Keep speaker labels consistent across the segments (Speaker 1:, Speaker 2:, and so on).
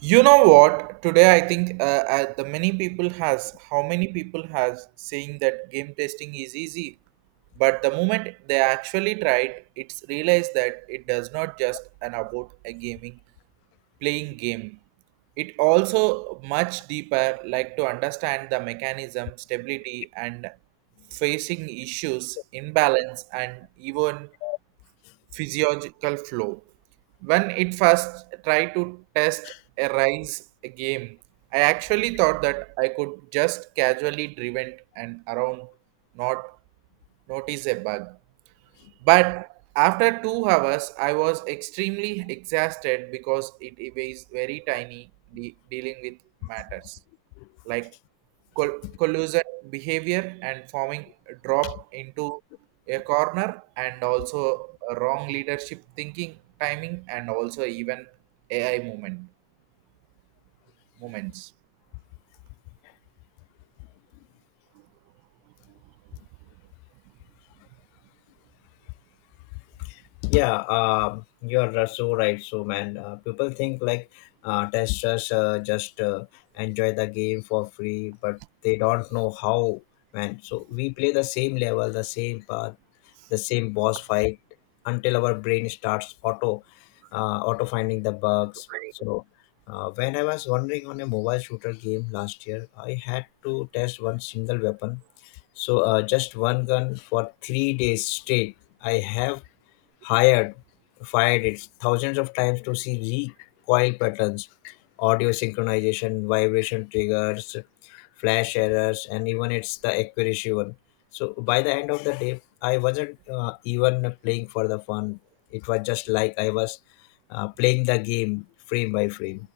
Speaker 1: You know what? Today I think the many people has how many people has saying that game testing is easy, but the moment they actually tried, it's realized that it does not just an about a gaming playing game. It also much deeper like to understand the mechanism, stability, and facing issues, imbalance, and even physiological flow. When it first tried to test a rise game, I actually thought that I could just casually driven and around, not notice a bug. But after 2 hours, I was extremely exhausted because it was very tiny dealing with matters like collusion behavior and forming drop into a corner and also wrong leadership thinking timing and also even AI movement moments.
Speaker 2: Yeah, you're so right. So, man, people think like testers just enjoy the game for free, but they don't know how, man. So, we play the same level, the same path, the same boss fight until our brain starts auto finding the bugs. So, when I was wandering on a mobile shooter game last year, I had to test one single weapon. So, just one gun for 3 days straight. I have hired fired it thousands of times to see recoil patterns, audio synchronization, vibration triggers, flash errors, and even it's the accuracy one. So by the end of the day, I wasn't even playing for the fun. It was just like I was playing the game frame by frame.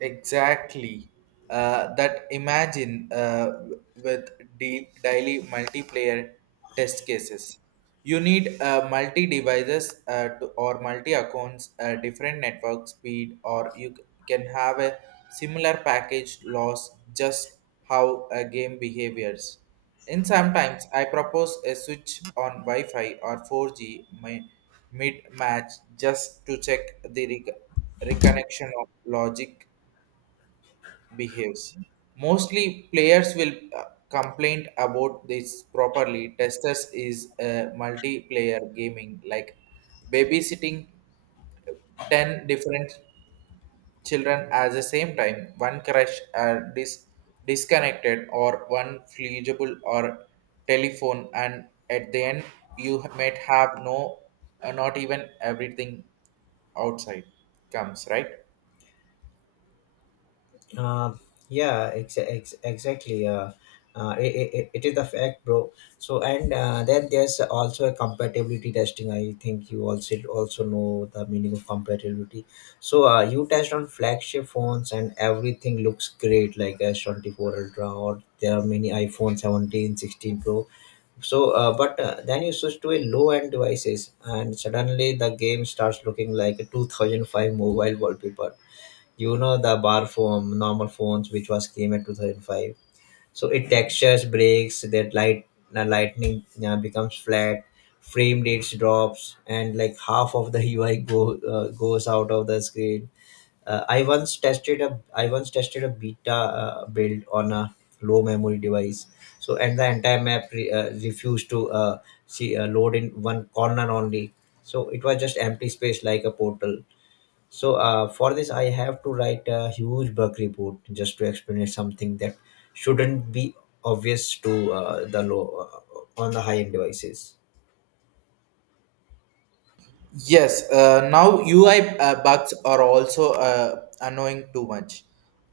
Speaker 1: Exactly. That imagine with deep daily multiplayer test cases. You need multi devices or multi accounts, different network speed, or you can have a similar package loss just how a game behaviors. And sometimes, I propose a switch on Wi Fi or 4G mid match just to check the reconnection of logic behaves. Mostly players will complain about this properly. Testers is a multiplayer gaming like babysitting 10 different children at the same time. One crash or disconnected or one flexible or telephone and at the end you might have no not even everything outside comes right.
Speaker 2: Uh, yeah, exactly. It is a fact, bro. So, and then there's also a compatibility testing. I think you also know the meaning of compatibility. So, you test on flagship phones, and everything looks great, like S24 Ultra, or there are many iPhone 17, 16 Pro. So, but then you switch to a low end devices, and suddenly the game starts looking like a 2005 mobile wallpaper. You know, the bar phone normal phones which was came at 2005. So it textures breaks that light, the lightning becomes flat, frame rates drops, and like half of the ui go goes out of the screen. Uh, I once tested a I once tested a beta build on a low memory device. So and the entire map refused to see load in one corner only. So it was just empty space like a portal. So for this, I have to write a huge bug report just to explain it something that shouldn't be obvious to the low on the high end devices.
Speaker 1: Yes, now UI bugs are also annoying too much.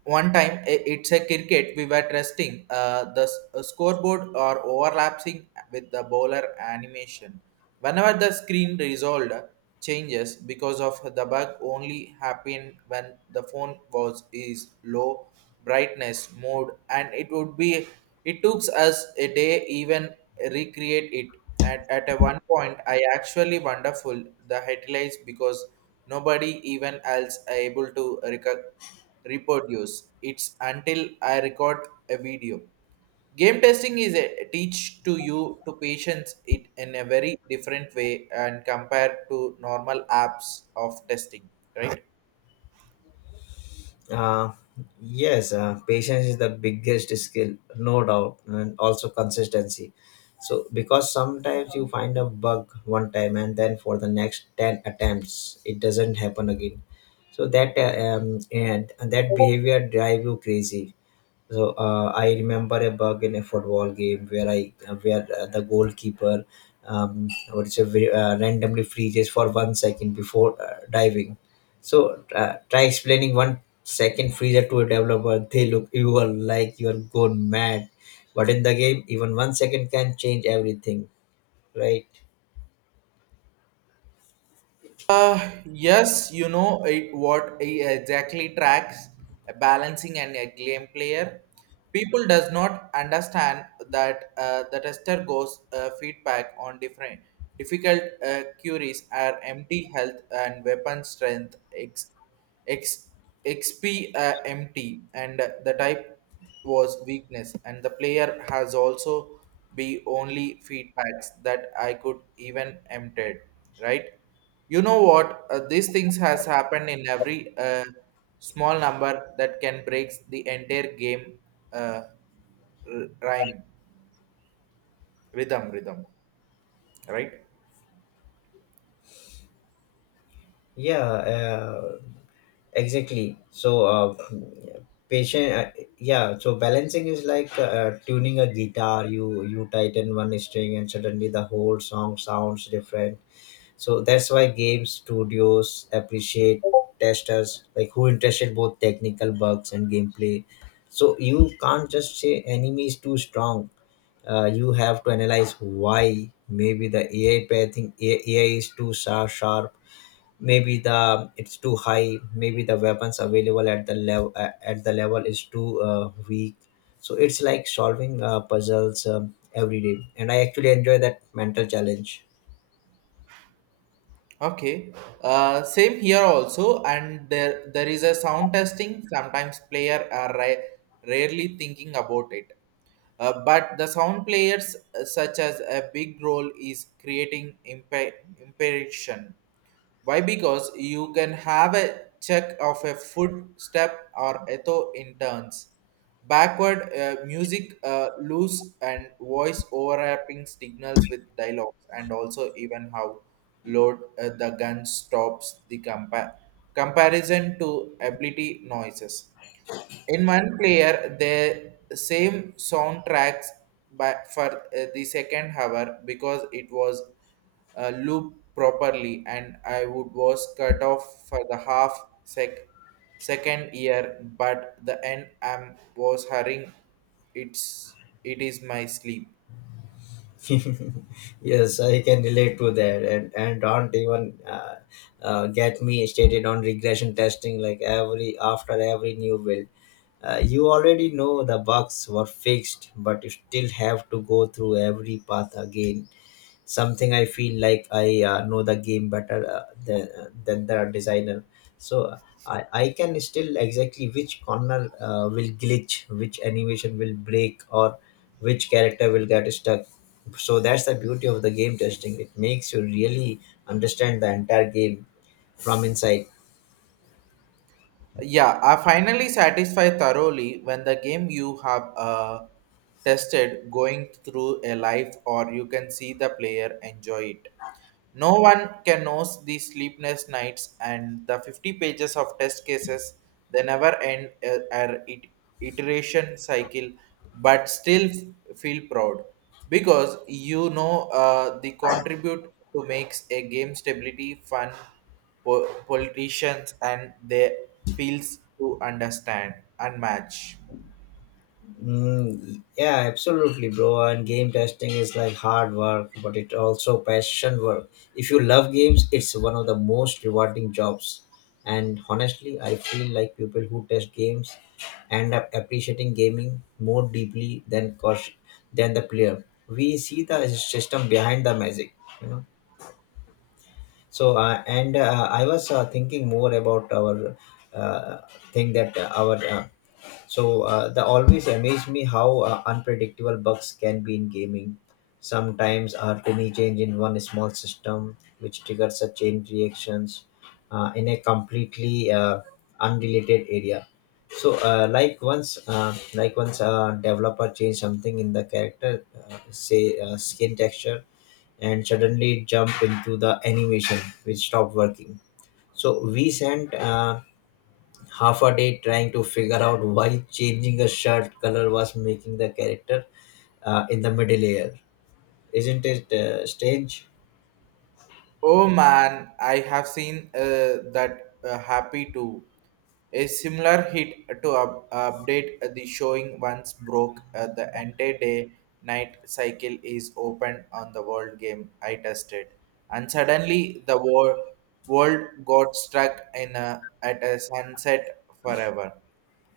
Speaker 1: One time, it's a cricket, we were testing the scoreboard or overlapping with the bowler animation. Whenever the screen resolved changes because of the bug only happened when the phone was is low brightness mode and it would be it took us a day even recreate it at a one point, I actually wonderful the headlines because nobody even else are able to reproduce. It's until I record a video. Game testing is a teach to you to patience it in a very different way and compared to normal apps of testing.
Speaker 2: Uh, yes, patience is the biggest skill, no doubt, and also consistency. So because sometimes you find a bug one time and then for the next ten attempts it doesn't happen again. So that and that behavior drive you crazy. So I remember a bug in a football game where the goalkeeper what is a very, randomly freezes for 1 second before diving. So try explaining 1 second freezer to a developer. They look you are like you are gone mad. But in the game, even 1 second can change everything, right?
Speaker 1: Yes, you know it, what exactly tracks a balancing and a game player. People does not understand that the tester goes feedback on different difficult queries are empty health and weapon strength x xp empty and the type was weakness and the player has also be only feedbacks that I could even empted right. You know what? These things has happened in every small number that can breaks the entire game uh, r- rhyme rhythm right.
Speaker 2: Yeah, exactly. So, patient, yeah. So balancing is like tuning a guitar. You tighten one string, and suddenly the whole song sounds different. So that's why game studios appreciate testers, like who interested both technical bugs and gameplay. So you can't just say enemy is too strong. You have to analyze why. Maybe the AI pathing AI is too sharp, maybe the it's too high, maybe the weapons available at the level is too weak. So it's like solving puzzles every day, and I actually enjoy that mental challenge.
Speaker 1: Okay, same here also and there is a sound testing sometimes player are rarely thinking about it, but the sound players such as a big role is creating impression. Why? Because you can have a check of a footstep or etho in turns. Backward music, loose and voice overlapping signals with dialogues, and also even how load the gun stops the comparison to ability noises. In one player, the same soundtracks by, for the second hour because it was looped properly, and I would was cut off for the half sec second year, but the end I was hurrying. It's it is my sleep.
Speaker 2: Yes, I can relate to that. And don't even get me stated on regression testing, like every after every new build you already know the bugs were fixed, but you still have to go through every path again. Something I feel like I know the game better than the designer. So I can still exactly which corner will glitch, which animation will break, or which character will get stuck. So that's the beauty of the game testing. It makes you really understand the entire game from inside.
Speaker 1: Yeah, I finally satisfied thoroughly when the game you have tested going through a life, or you can see the player enjoy it. No one can knows the sleepless nights and the 50 pages of test cases. They never end our iteration cycle, but still feel proud because the contribute to makes a game stability fun. Politicians and they feels to understand and match.
Speaker 2: Mm, yeah, absolutely, bro. And game testing is like hard work, but it also passion work. If you love games, it's one of the most rewarding jobs. And honestly, I feel like people who test games end up appreciating gaming more deeply than cost than the player. We see the system behind the magic, you know. So, and I was thinking more about our uh, thing that our so the always amazed me how unpredictable bugs can be in gaming. Sometimes a tiny change in one small system which triggers a chain reactions in a completely unrelated area. So, like once a developer changed something in the character, say skin texture, and suddenly jump into the animation which stopped working. So we spent half a day trying to figure out why changing a shirt color was making the character in the middle layer. Isn't it strange?
Speaker 1: Oh man, I have seen that happy too. A similar hit to update the showing once broke the entire day night cycle is open on the world game I tested. And suddenly the world got stuck at a sunset forever.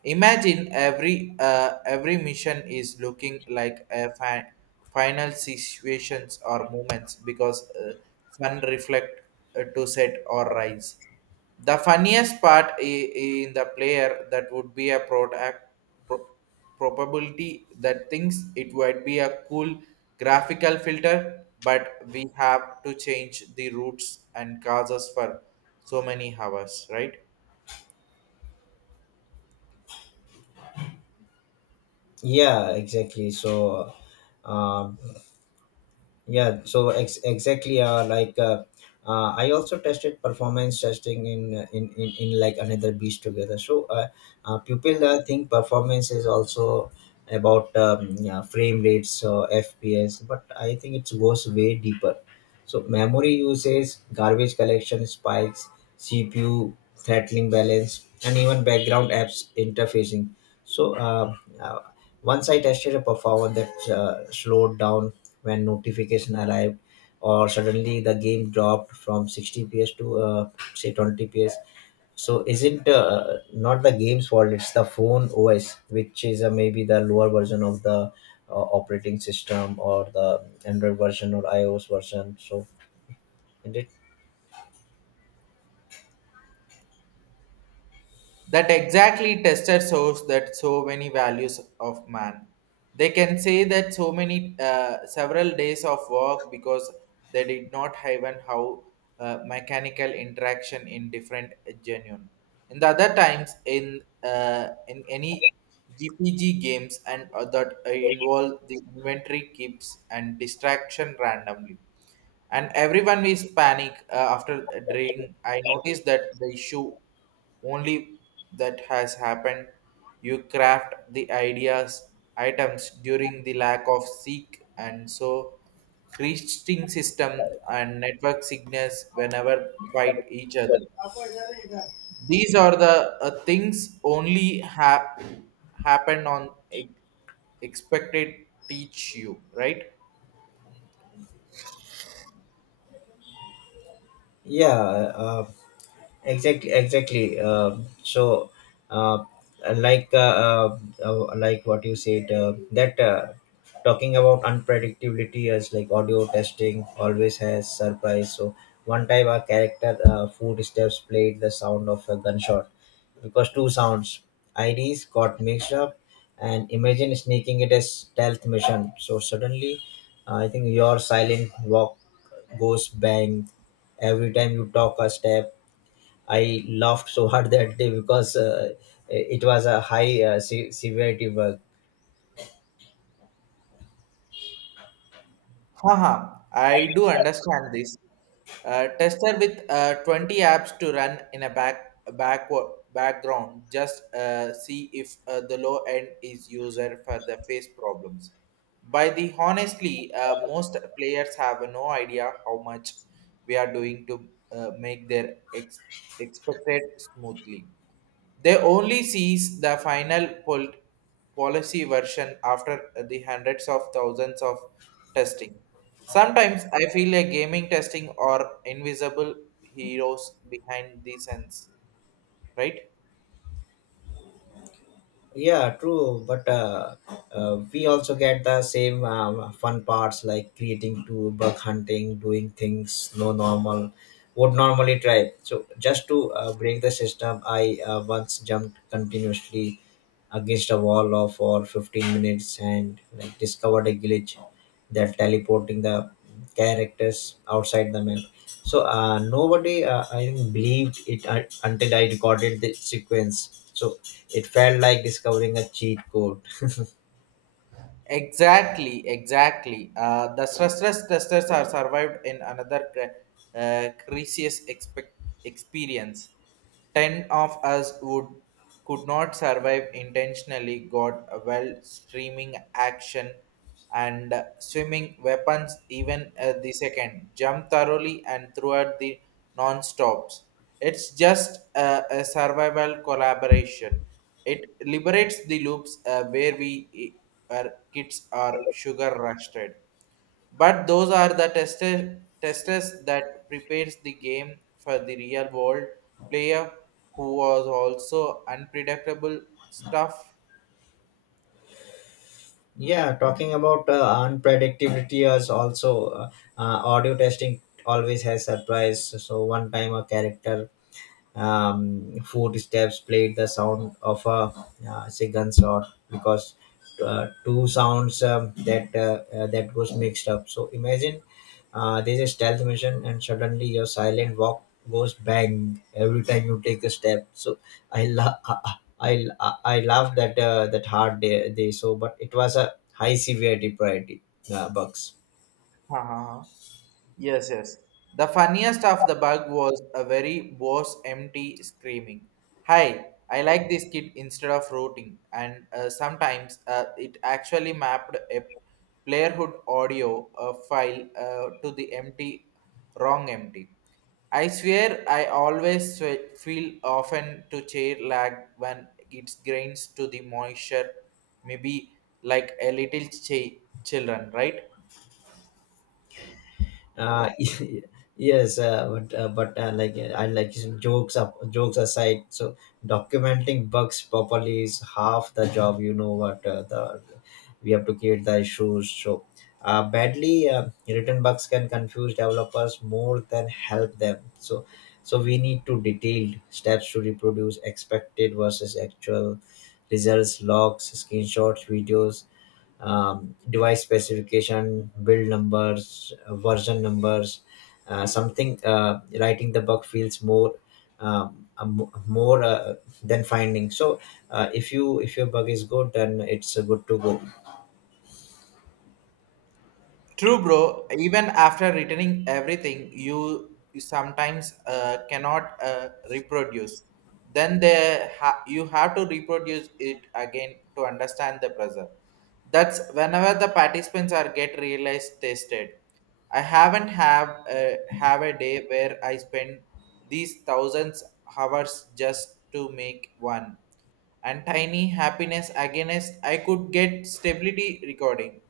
Speaker 1: Imagine every mission is looking like a final situations or moments because sun reflect to set or rise. The funniest part in the player that would be a pro- probability that thinks it would be a cool graphical filter, but we have to change the routes and causes for so many hours, right?
Speaker 2: Yeah, exactly. So um, Yeah, so ex- exactly. Like I also tested performance testing in like another beast together. So people think performance is also about yeah, frame rates, so FPS, but I think it goes way deeper. So memory usage, garbage collection spikes, CPU throttling balance, and even background apps interfacing. So uh, once I tested a performance that slowed down when notification arrived, or suddenly the game dropped from 60 ps to say 20 ps. So is it not the game's fault? It's the phone OS, which is maybe the lower version of the operating system, or the Android version, or iOS version. So, and it,
Speaker 1: That exactly tester shows that so many values of man. They can say that so many several days of work because they did not even how mechanical interaction in different genuine. In the other times in any GPG games and that involve the inventory keeps and distraction randomly and everyone is panic after a drink I noticed that the issue only that has happened you craft the ideas items during the lack of seek and so creating system and network signals whenever fight each other these are the things only happen on expected teach you right.
Speaker 2: yeah, exactly. Uh, like uh, uh, like what you said that talking about unpredictability, as like audio testing always has surprise. So one time our character footsteps played the sound of a gunshot because two sounds ids got mixed up. And imagine sneaking it as stealth mission, so suddenly I think your silent walk goes bang every time you talk a step. I laughed so hard that day, because it was a high severity work.
Speaker 1: Haha, I do understand this. Tester with 20 apps to run in a back background. Just see if the low end is user for the face problems. By the honestly, most players have no idea how much we are doing to make their expected smoothly. They only sees the final policy version after the hundreds of thousands of testing. Sometimes I feel a gaming testing or invisible heroes behind the scenes, right?
Speaker 2: Yeah, true. But we also get the same fun parts, like creating to bug hunting, doing things no normal would normally try. So just to break the system, I once jumped continuously against a wall of for 15 minutes, and like discovered a glitch that teleporting the characters outside the map. So nobody, I think, believed it until I recorded the sequence. So it felt like discovering a cheat code.
Speaker 1: Exactly, exactly. The stressless testers are survived in another crisis experience. Ten of us would could not survive intentionally. Got a well streaming action and swimming weapons. Even the second jump thoroughly and throughout the non stops. It's just a survival collaboration. It liberates the loops where our kids are sugar rusted. But those are the testers that prepares the game for the real world player who was also unpredictable stuff.
Speaker 2: Yeah, talking about unpredictability is also uh, audio testing always has surprise. So one time a character footsteps played the sound of a, say, gunshot because two sounds that goes mixed up. So imagine there's a stealth mission, and suddenly your silent walk goes bang every time you take a step. So I la- I laughed that that hard day. So but it was a high severity priority bugs.
Speaker 1: Yes, yes. The funniest of the bug was a very boss empty screaming. Hi, I like this kid instead of rooting. And sometimes it actually mapped a playerhood audio file to the empty, wrong empty. I swear I always feel often to chair lag when it grains to the moisture, maybe like a little children, right?
Speaker 2: uh yes, but like I like some jokes aside. So documenting bugs properly is half the job. You know what, the we have to create the issues. So badly written bugs can confuse developers more than help them. So so we need to detailed steps to reproduce, expected versus actual results, logs, screenshots, videos, device specification, build numbers, version numbers, something writing the bug feels more more than finding. So if you if your bug is good, then it's good to go.
Speaker 1: True, bro. Even after returning everything, you sometimes cannot reproduce. Then you have to reproduce it again to understand the pressure. That's whenever the participants are get realized tested. I haven't have a day where I spend these thousands hours just to make one and tiny happiness against I could get stability recording.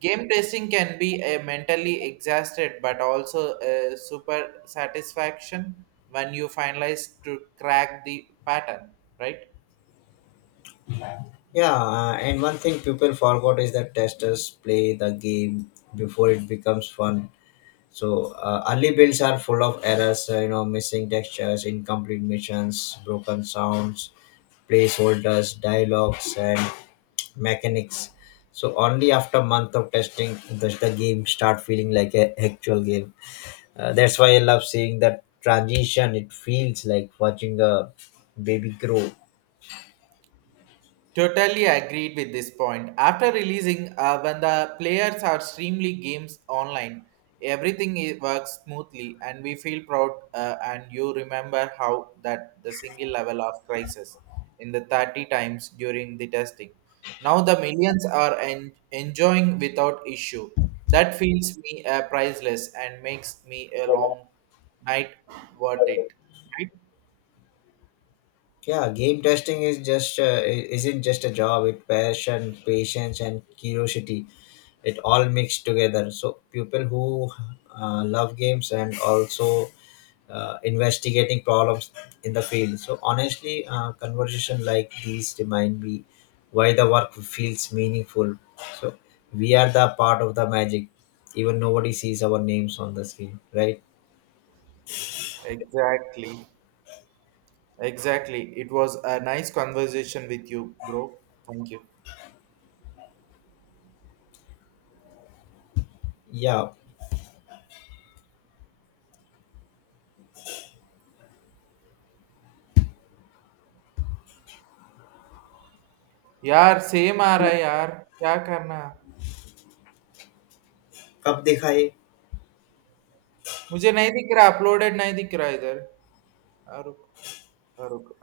Speaker 1: Game testing can be a mentally exhausted but also a super satisfaction when you finalize to crack the pattern, right?
Speaker 2: Yeah, and one thing people forgot is that testers play the game before it becomes fun. So early builds are full of errors, you know, missing textures, incomplete missions, broken sounds, placeholders, dialogues, and mechanics. So only after month of testing does the game start feeling like a actual game. That's why I love seeing that transition. It feels like watching a baby grow.
Speaker 1: Totally agreed with this point. After releasing, when the players are streamly games online, everything works smoothly, and we feel proud. And you remember how that the single level of crisis in the 30 times during the testing. Now the millions are enjoying without issue. That feels me priceless and makes me a long night worth it.
Speaker 2: Yeah, game testing is just isn't just a job. It passion, patience, and curiosity. It all mixed together. So people who love games and also investigating problems in the field. So honestly, conversation like these remind me why the work feels meaningful. So we are the part of the magic. Even nobody sees our names on the screen, right?
Speaker 1: Exactly. Exactly. It was a nice conversation with you, bro. Thank you.
Speaker 2: Yeah.
Speaker 1: यार same आ रहा है यार, क्या करना?
Speaker 2: कब देखा ये
Speaker 1: मुझे नहीं दिख रहा, अपलोडेड नहीं दिख रहा इधर। हाँ, रुक। हाँ, रुक